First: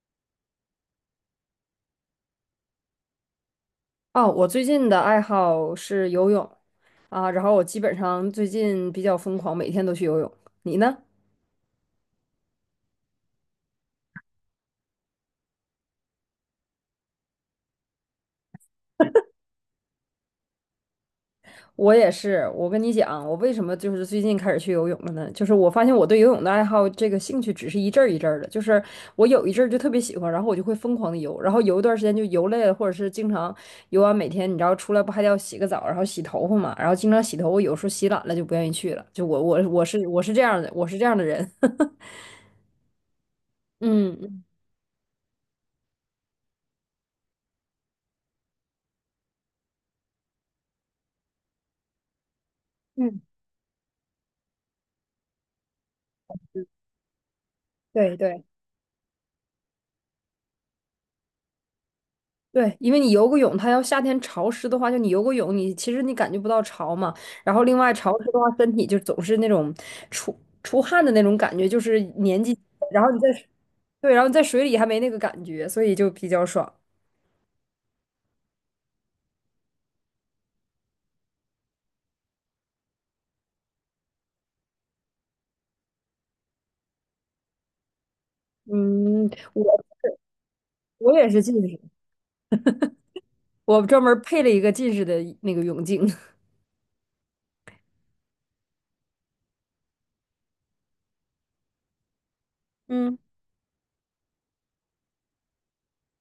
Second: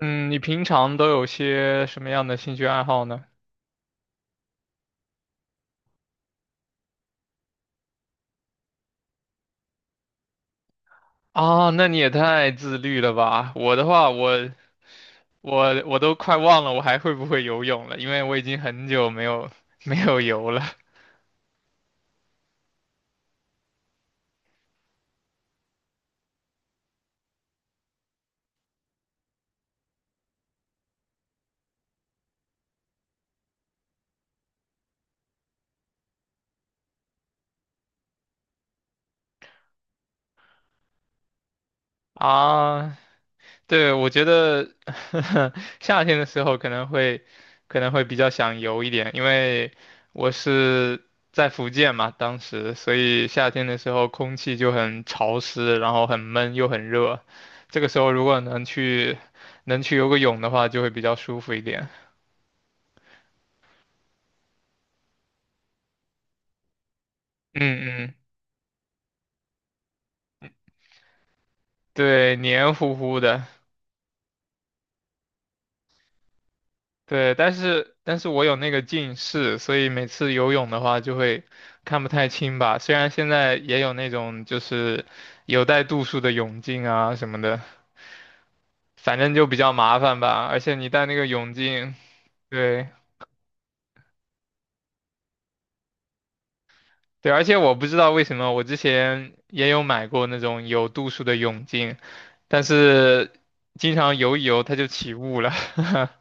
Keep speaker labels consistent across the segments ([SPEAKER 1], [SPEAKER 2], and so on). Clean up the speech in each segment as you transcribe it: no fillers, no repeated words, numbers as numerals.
[SPEAKER 1] 嗯，你平常都有些什么样的兴趣爱好呢？
[SPEAKER 2] 哦，我最近的爱好是游泳啊，然后我基本上最近比较疯狂，每天都去游泳。你呢？
[SPEAKER 1] 啊，那你也太自律了吧！我的话，我都快忘了我还会不会游泳了，因为我已经很久没有 没有游了
[SPEAKER 2] 我也是。我跟你讲，我为什么最近开始去游泳了呢？就是我发现我对游泳的爱好，这个兴趣只是一阵儿一阵儿的。我有一阵儿就特别喜欢，然后我就会疯狂的游，然后游一段时间就游累了，或者是经常游完每天，你知道出来不还得要洗个澡，然后洗头发嘛，然后经常洗头，我有时候洗懒了就不愿意去了。就我我我是我是这样的，我是这样的人。
[SPEAKER 1] 啊。对，我
[SPEAKER 2] 嗯
[SPEAKER 1] 觉
[SPEAKER 2] 嗯，
[SPEAKER 1] 得 夏天的时候可能会比较想游一点，因为我是在福建嘛，当时，所
[SPEAKER 2] 嗯
[SPEAKER 1] 以夏天的时候空气就很潮湿，然后很闷又很热。这个时候
[SPEAKER 2] 对
[SPEAKER 1] 如果
[SPEAKER 2] 对。
[SPEAKER 1] 能去游个泳的话，就会比较舒服一点。
[SPEAKER 2] 对，因为你游个泳，它要夏天潮湿的话，就你游个泳，你其实你感觉不到潮嘛。然
[SPEAKER 1] 嗯
[SPEAKER 2] 后另外
[SPEAKER 1] 嗯，
[SPEAKER 2] 潮湿的话，身体就总是那种出出汗的那种感觉，就是
[SPEAKER 1] 对，
[SPEAKER 2] 年纪，
[SPEAKER 1] 黏糊
[SPEAKER 2] 然后
[SPEAKER 1] 糊
[SPEAKER 2] 你在
[SPEAKER 1] 的。
[SPEAKER 2] 对，然后你在水里还没那个感觉，所以就比较爽。
[SPEAKER 1] 对，但是我有那个近视，所以每次游泳的话就会看不太清吧。虽然现在也有那种就是有带度数的泳镜啊什么的，反
[SPEAKER 2] 嗯，
[SPEAKER 1] 正就比较
[SPEAKER 2] 我
[SPEAKER 1] 麻烦吧。而且你戴那
[SPEAKER 2] 我
[SPEAKER 1] 个
[SPEAKER 2] 也是
[SPEAKER 1] 泳
[SPEAKER 2] 近视，
[SPEAKER 1] 镜，对
[SPEAKER 2] 我专门配了一个近视的那个泳镜。
[SPEAKER 1] 对，而且我不知道为什么我之前也有买过那种有度数的泳镜，但
[SPEAKER 2] 嗯。
[SPEAKER 1] 是经常游一游它就起雾了。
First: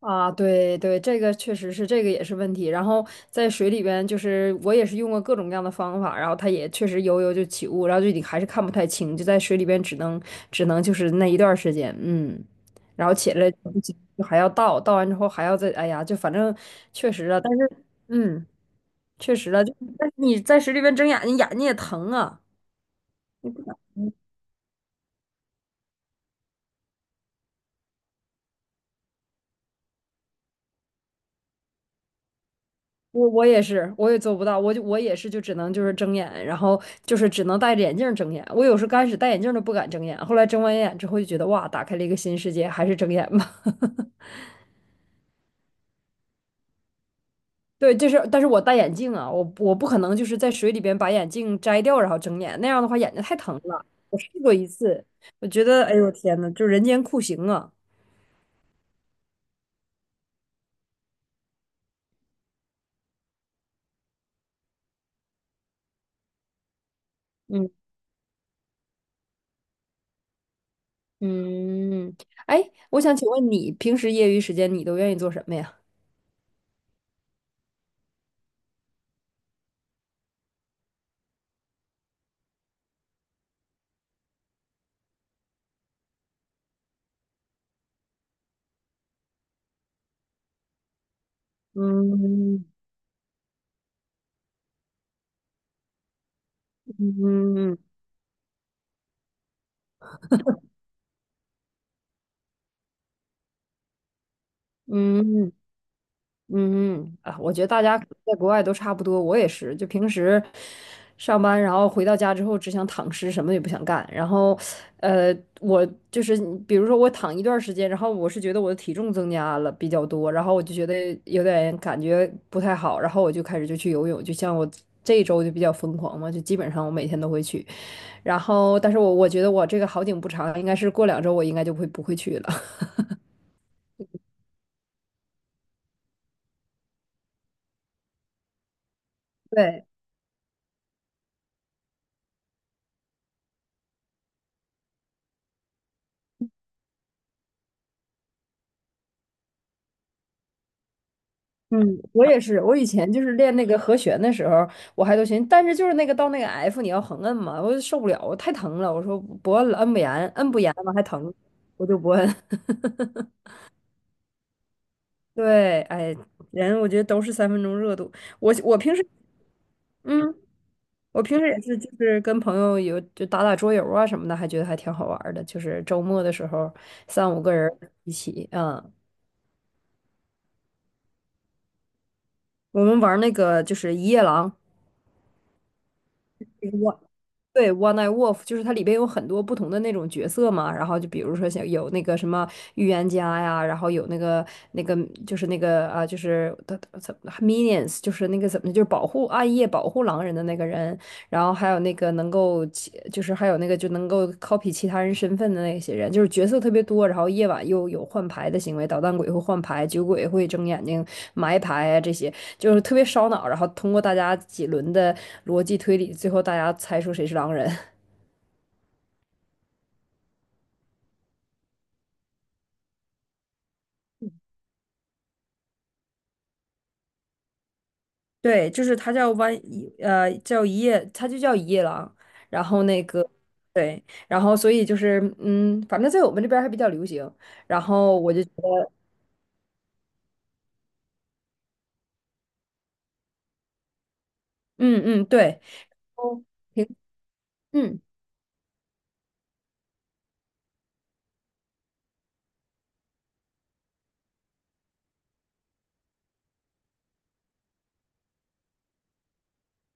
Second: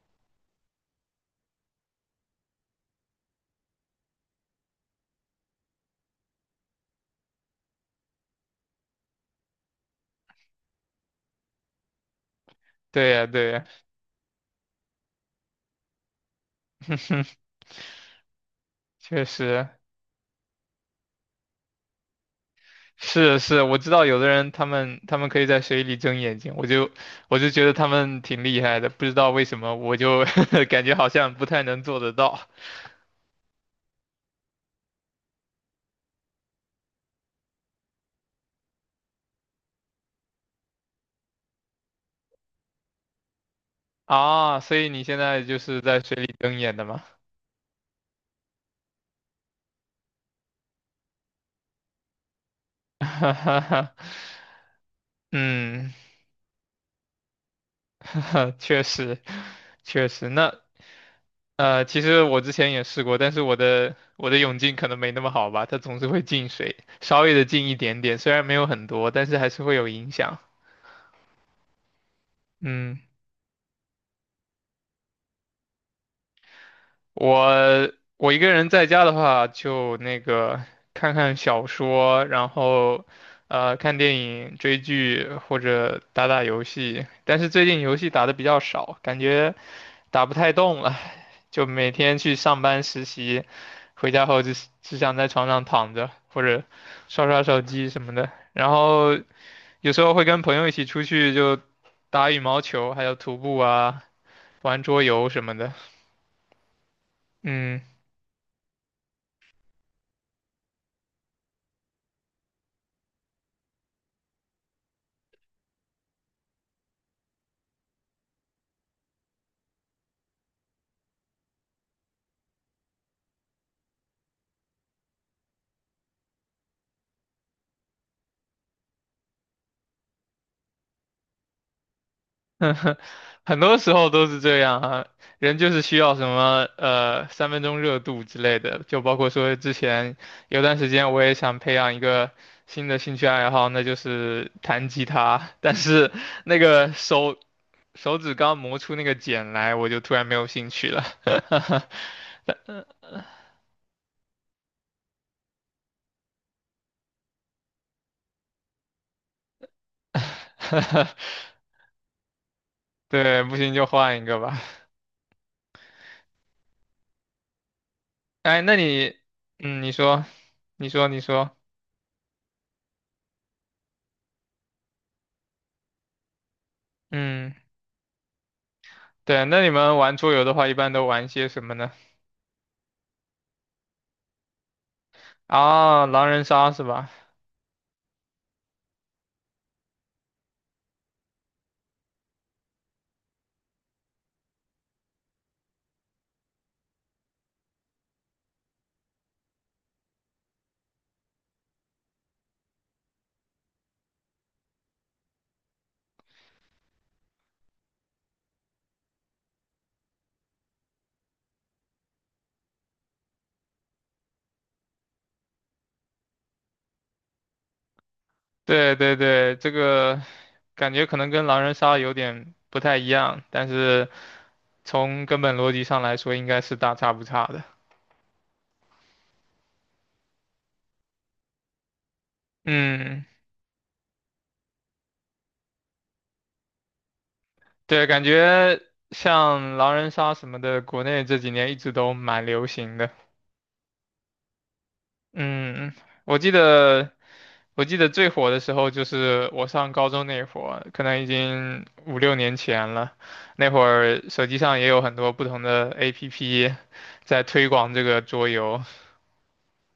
[SPEAKER 2] 啊，对对，这个确实是，这个也是问题。然后在水里边，我也是用过各种各样的方法，然后它也确实游游就起雾，然后就你还是看不太清，就在水里边只能就是那一段儿时间，嗯，然
[SPEAKER 1] 对
[SPEAKER 2] 后
[SPEAKER 1] 呀
[SPEAKER 2] 起
[SPEAKER 1] 对
[SPEAKER 2] 来就
[SPEAKER 1] 呀，
[SPEAKER 2] 不行就还要倒，倒完之后还要再，哎呀，就反正确实啊，但是嗯，
[SPEAKER 1] 确
[SPEAKER 2] 确实啊，
[SPEAKER 1] 实。
[SPEAKER 2] 就但是你在水里边睁眼睛，眼睛也疼啊。
[SPEAKER 1] 是是，我知道有的人他们可以在水里睁眼睛，我就觉得他们挺厉害的，不知道为什么我就 感觉好像不太能做得到
[SPEAKER 2] 我也是，我也做不到，我就我也是，就只能睁眼，然后只能戴着眼镜儿睁眼。我有时候刚开始戴眼镜儿都不敢睁眼，后来睁完眼之后就觉得哇，打开了一个新世界，还是睁眼吧。
[SPEAKER 1] 啊。所以你现在就是在水里睁眼的吗？
[SPEAKER 2] 对，就是，但是我戴眼镜啊，我不可能就是在水里边把眼镜摘掉然后睁眼，那样的话 眼睛
[SPEAKER 1] 哈
[SPEAKER 2] 太疼
[SPEAKER 1] 哈
[SPEAKER 2] 了。
[SPEAKER 1] 哈
[SPEAKER 2] 我试过一次，我觉得
[SPEAKER 1] 嗯，
[SPEAKER 2] 哎呦天呐，就人间酷刑啊！
[SPEAKER 1] 确实确实。那其实我之前也试过，但是我的泳镜可能没那么好吧，它总是会进水，稍微的进
[SPEAKER 2] 嗯
[SPEAKER 1] 一点点，虽然没有很多，但是还是会有影响。
[SPEAKER 2] 嗯，哎，
[SPEAKER 1] 嗯。
[SPEAKER 2] 我想请问你平时业余时间你都愿意做什么呀？
[SPEAKER 1] 我我一个人在家的话，就那个看看小说，然后看电影、追剧或者打打游戏。但是最近游戏打的比较少，感觉打不太动了，就每天去上
[SPEAKER 2] 嗯
[SPEAKER 1] 班实习，回家后就只想在床上躺着或者刷刷手
[SPEAKER 2] 嗯
[SPEAKER 1] 机什么的。然后有时候会跟朋友一起出去就打羽毛球，还有徒步啊，玩桌游什
[SPEAKER 2] 嗯。
[SPEAKER 1] 么的。
[SPEAKER 2] 嗯嗯啊，我觉得大
[SPEAKER 1] 嗯。
[SPEAKER 2] 家可能在国外都差不多，我也是，就平时上班，然后回到家之后只想躺尸，什么也不想干。然后，呃，我就是比如说我躺一段时间，然后我是觉得我的体重增加了比较多，然后我就觉得有点感觉不太好，然后我就开始就去游泳，就像我。这一周就比较疯狂嘛，就基本上我每天都会去，然后，但是我觉得我这个好景不长，应该是过两周我应该就会不会去了。
[SPEAKER 1] 很多时候都是这样啊，人就是需要什么三分钟热度之类的，就包括 说之
[SPEAKER 2] 对，
[SPEAKER 1] 前有段时间我也想培养一个新的兴趣爱好，那就是弹吉他，但是那个手手指刚磨出那个茧来，我就突然没有兴趣了。
[SPEAKER 2] 嗯，我也是。我以前就是练那个和弦的时候，我还都行，但是就是那个到那个 F，你要横摁嘛，我就受不了，我太疼了。我说不摁了，摁不严，摁不严嘛还疼，我就不摁。
[SPEAKER 1] 对，不行就换一个吧。
[SPEAKER 2] 对，哎，人我觉得都是三分钟热度。我
[SPEAKER 1] 哎，那
[SPEAKER 2] 我平时，
[SPEAKER 1] 你，嗯，你说，
[SPEAKER 2] 嗯，
[SPEAKER 1] 你说，你
[SPEAKER 2] 我平时
[SPEAKER 1] 说，
[SPEAKER 2] 也是，就是跟朋友有就打打桌游啊什么的，还觉得还挺好玩儿的。就是周末的时候，三五个
[SPEAKER 1] 嗯。
[SPEAKER 2] 人一起，嗯，
[SPEAKER 1] 对，那你们玩桌游的话，一般都玩些什么呢？
[SPEAKER 2] 我们玩儿那个就是一夜狼。
[SPEAKER 1] 啊，狼人杀是吧？
[SPEAKER 2] 对，One Night Wolf 就是它里边有很多不同的那种角色嘛，然后就比如说像有那个什么预言家呀，然后有那个就是那个啊，就是的怎么 Minions，就是那个怎么就是保护暗夜保护狼人的那个人，然后还有那个能够其，就是还有那个就能够 copy 其他人身份的那些人，就是角色特别多，然后夜晚又有换牌的行为，捣蛋鬼会换牌，酒鬼会睁眼睛埋牌啊，这些就是特别烧脑。然后通过大家几轮的逻辑推理，最后大家猜出谁是狼人。
[SPEAKER 1] 对对对，这个感觉可能跟狼人杀有点不太一样，但是从根本逻辑上来说，应该是大差不差的。
[SPEAKER 2] 对，就是他叫弯，呃，叫一夜，他就叫一夜狼。然后那
[SPEAKER 1] 嗯，
[SPEAKER 2] 个，对，然后所以就是，嗯，反正在我们这边儿还比较流行。然
[SPEAKER 1] 对，
[SPEAKER 2] 后
[SPEAKER 1] 感
[SPEAKER 2] 我就觉
[SPEAKER 1] 觉
[SPEAKER 2] 得，
[SPEAKER 1] 像狼人杀什么的，国内这几年一直都蛮流行的。
[SPEAKER 2] 嗯嗯，对，
[SPEAKER 1] 嗯，我
[SPEAKER 2] 哦
[SPEAKER 1] 记
[SPEAKER 2] 挺
[SPEAKER 1] 得我记
[SPEAKER 2] 嗯。
[SPEAKER 1] 得最火的时候就是我上高中那会儿，可能已经五六年前了。那会儿手机上也有很多不同的 APP 在推广这个桌游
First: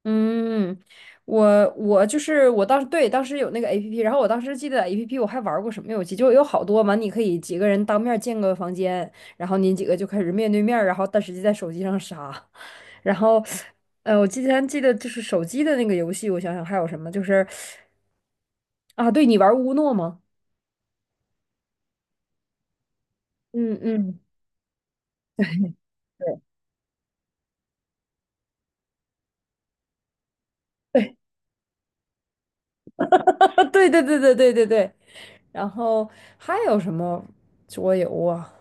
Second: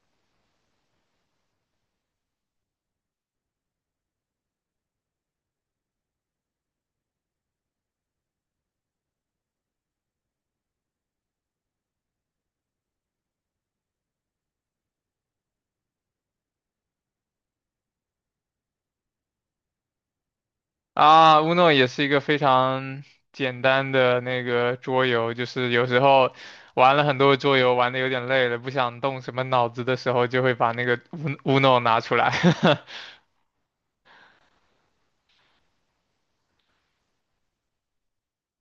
[SPEAKER 2] 嗯，我我就是我当时对当时有那个 APP，然后我当时记得 APP 我还玩过什么游戏，就有好多嘛，你可以几个人当面建个房间，然后你几个就开始面对面儿然后但实际在手机上杀，然后呃，我之前记得就是手机的那个游戏，我想想还有什么，就是啊，对你玩乌诺吗？
[SPEAKER 1] 啊，Uno 也是一个非常简
[SPEAKER 2] 嗯
[SPEAKER 1] 单的
[SPEAKER 2] 嗯。
[SPEAKER 1] 那个桌游，就是有时候玩了很多桌游，玩的有点累了，不想动什么脑子的时候，就会把那个
[SPEAKER 2] 对
[SPEAKER 1] Uno 拿出来。
[SPEAKER 2] 对 对对对对对对对，然后还有什么桌游啊？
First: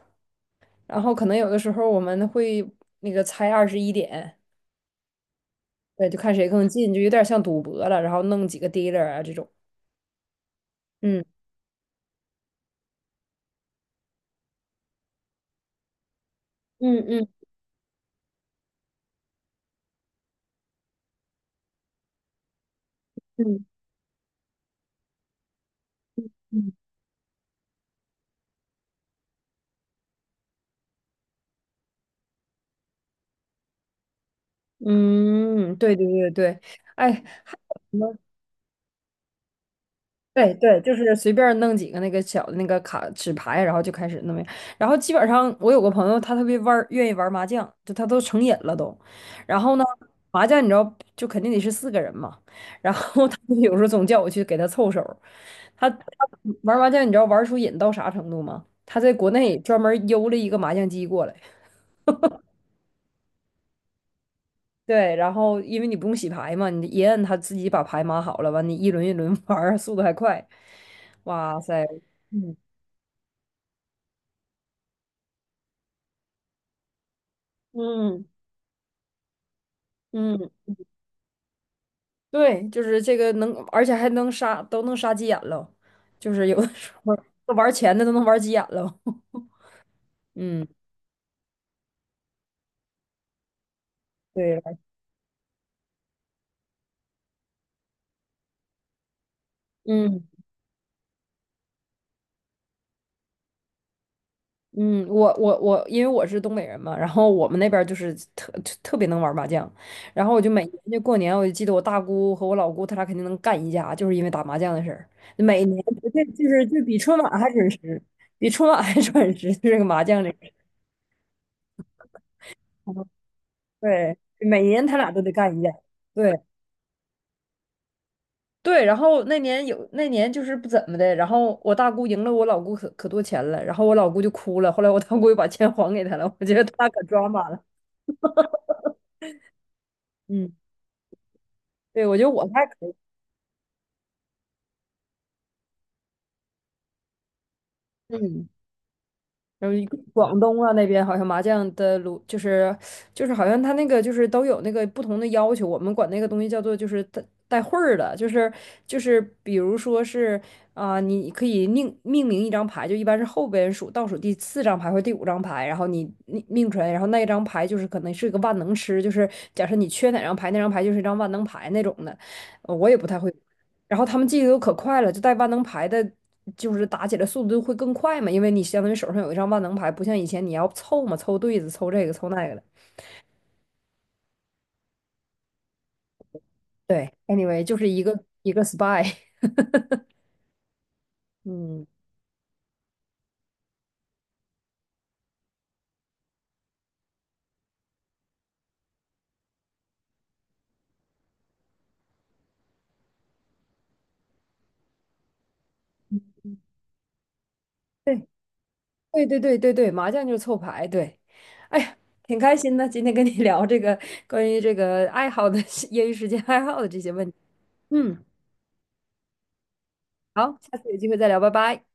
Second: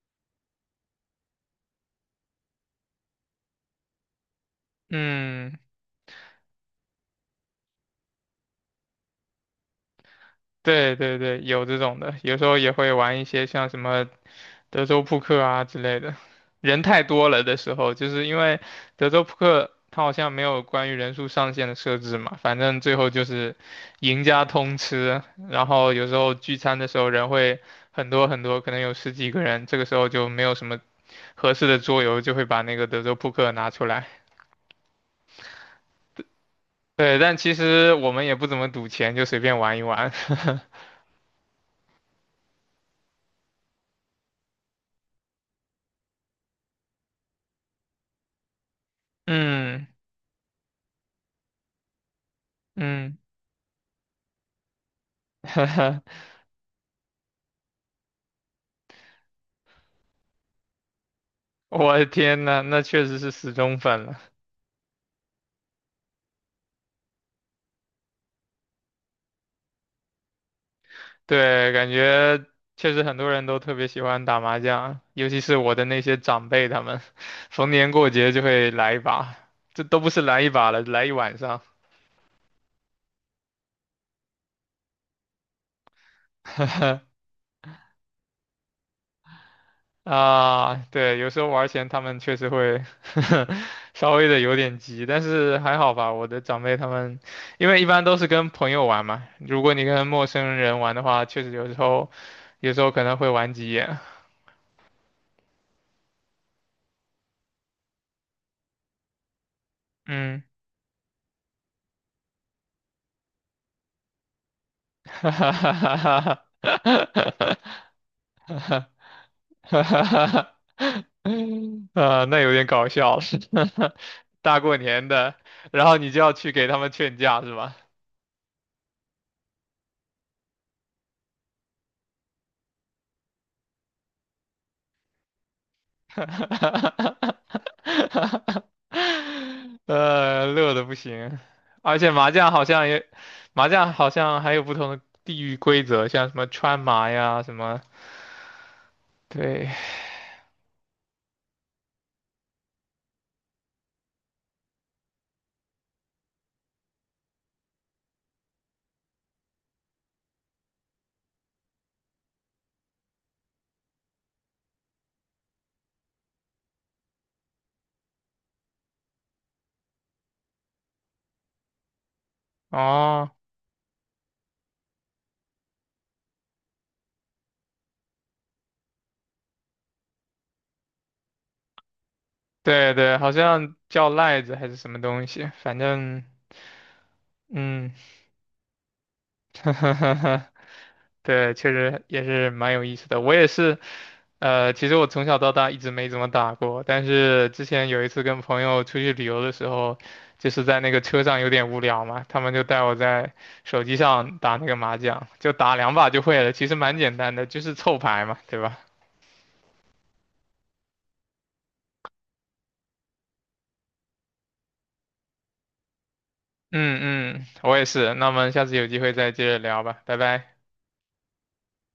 [SPEAKER 2] 然后可能有的时候我们会那个猜二十一点，
[SPEAKER 1] 嗯，
[SPEAKER 2] 对，就看谁更近，就有点像赌博了，然后弄几个 dealer 啊这种。
[SPEAKER 1] 对对
[SPEAKER 2] 嗯
[SPEAKER 1] 对，有这种的，有时候也会玩一些像什么德州扑克啊之类的。人太
[SPEAKER 2] 嗯
[SPEAKER 1] 多
[SPEAKER 2] 嗯
[SPEAKER 1] 了的时候，就是因为德州扑克它好像没有关于人数上限的设置嘛，反正最后就是
[SPEAKER 2] 嗯
[SPEAKER 1] 赢家通吃。然后有时候聚
[SPEAKER 2] 嗯，
[SPEAKER 1] 餐的时候人会很多很多，可能有十几个人，这个时候就没有什么合适的桌游，就会把那个德州扑克拿出来。
[SPEAKER 2] 嗯，对对对对，哎，
[SPEAKER 1] 对，但其实
[SPEAKER 2] 什
[SPEAKER 1] 我
[SPEAKER 2] 么
[SPEAKER 1] 们也不怎么赌钱，就随便玩一玩。
[SPEAKER 2] 对对，就是随便弄几个那个小的那个卡纸牌，然后就开始弄。然后基本上我有个朋友，他特别玩儿，愿意玩麻将，就他都成瘾了都。然后呢，
[SPEAKER 1] 嗯
[SPEAKER 2] 麻将你知道就肯定得是四个人嘛，然
[SPEAKER 1] 嗯。
[SPEAKER 2] 后他就有时候总叫我去给他凑手儿他 玩麻将，你知道玩出瘾到啥程度吗？他在国内专门邮了一个麻将机过来。
[SPEAKER 1] 我的天呐，那确实是死忠粉了。
[SPEAKER 2] 对，然后因为你不用洗牌嘛，你一摁它自己把牌码好了，完你一轮一轮 玩儿，速度还快。哇
[SPEAKER 1] 对，
[SPEAKER 2] 塞，
[SPEAKER 1] 感觉
[SPEAKER 2] 嗯
[SPEAKER 1] 确实很多人都特别喜欢打麻将，尤其是我的那些长辈，他们 逢年过
[SPEAKER 2] 嗯
[SPEAKER 1] 节就会来一把，这都不是来
[SPEAKER 2] 嗯，
[SPEAKER 1] 一把了，来一晚上。
[SPEAKER 2] 对，就是这个能，而且还能杀，都能杀急眼了，就是有的时候 玩钱的都能玩急眼了。嗯，
[SPEAKER 1] 啊，对，有时候玩儿钱他们确实会 稍微的有
[SPEAKER 2] 对，
[SPEAKER 1] 点急，但是还好吧。我的长辈他们，因为一般都是跟朋友玩嘛，如果你跟
[SPEAKER 2] 嗯。
[SPEAKER 1] 陌生人玩的话，确实有时候可能会玩急眼。
[SPEAKER 2] 嗯，我，因为我是东北人嘛，然后我们那边儿就是特别能玩麻将，然后我
[SPEAKER 1] 嗯。
[SPEAKER 2] 就每年就过年，我就记得我大姑和我老姑，他俩肯定能干一架，就是因为打麻将的事 儿。
[SPEAKER 1] 哈哈
[SPEAKER 2] 每
[SPEAKER 1] 哈
[SPEAKER 2] 年这就是
[SPEAKER 1] 哈
[SPEAKER 2] 就比春
[SPEAKER 1] 哈
[SPEAKER 2] 晚还准
[SPEAKER 1] 哈
[SPEAKER 2] 时，比春晚
[SPEAKER 1] 哈
[SPEAKER 2] 还准时，就这
[SPEAKER 1] 哈
[SPEAKER 2] 个
[SPEAKER 1] 哈
[SPEAKER 2] 麻将这个事
[SPEAKER 1] 哈！啊，那有点搞
[SPEAKER 2] 儿。
[SPEAKER 1] 笑了，
[SPEAKER 2] 对，
[SPEAKER 1] 大
[SPEAKER 2] 每
[SPEAKER 1] 过
[SPEAKER 2] 年他
[SPEAKER 1] 年
[SPEAKER 2] 俩都得
[SPEAKER 1] 的，
[SPEAKER 2] 干一架。
[SPEAKER 1] 然后你就要
[SPEAKER 2] 对
[SPEAKER 1] 去给他们劝架是吧？
[SPEAKER 2] 对，然后那年就是不怎么的，然后我大姑赢了我老姑可多钱了，然后我老姑就哭了，后来我大姑又把钱还给 她
[SPEAKER 1] 哈
[SPEAKER 2] 了，
[SPEAKER 1] 哈
[SPEAKER 2] 我觉得他俩可
[SPEAKER 1] 哈
[SPEAKER 2] 抓马了。
[SPEAKER 1] 哈哈
[SPEAKER 2] 嗯。
[SPEAKER 1] 乐的不行，而
[SPEAKER 2] 对，
[SPEAKER 1] 且
[SPEAKER 2] 我觉
[SPEAKER 1] 麻
[SPEAKER 2] 得我
[SPEAKER 1] 将好
[SPEAKER 2] 还
[SPEAKER 1] 像
[SPEAKER 2] 可以。
[SPEAKER 1] 也，麻将好像还有不同的地域规则，像什么川麻呀，什么，
[SPEAKER 2] 嗯，
[SPEAKER 1] 对，
[SPEAKER 2] 然后一个广东啊那边好像麻将的炉就是好像他那个就是都有那个不同的要求，我们管那个东西叫做就是带会儿的，就是就是比如说是啊、你可以命名一张牌，就一般是后边数倒数第四张牌或第五张牌，然后你命出来，然后那一张牌就是可能是个万能吃，就是假设你缺哪张牌，那张牌就是一张万能牌那种的，呃我也不太
[SPEAKER 1] 哦，
[SPEAKER 2] 会。然后他们记得都可快了，就带万能牌的，就是打起来速度会更快嘛，因为你相当于手上有一张万能牌，不像以前你要凑嘛，凑对子，凑这个，凑那个的。
[SPEAKER 1] 对对，好像叫赖子还是什么东西，反正，
[SPEAKER 2] 对，anyway，就是
[SPEAKER 1] 嗯，
[SPEAKER 2] 一个一个 spy，
[SPEAKER 1] 对，确
[SPEAKER 2] 嗯，
[SPEAKER 1] 实也是蛮有意思的。我也是，其实我从小到大一直没怎么打过，但是之前有一次跟朋友出去旅游的时候，就是在那个车上有点无聊嘛，他们就带我在手机上打那个麻将，就打两把就会了，其实蛮简单的，就是凑牌
[SPEAKER 2] 对
[SPEAKER 1] 嘛，对吧？
[SPEAKER 2] 对对对对对，麻将就是凑牌，对。哎呀，挺开心的，今天跟你聊这个关于这个爱好的 业余时间爱好的这些问题。
[SPEAKER 1] 嗯嗯，我也是。
[SPEAKER 2] 嗯，
[SPEAKER 1] 那我们下次有机会再接着聊吧，拜拜。
[SPEAKER 2] 好，下次有机会再聊，拜拜。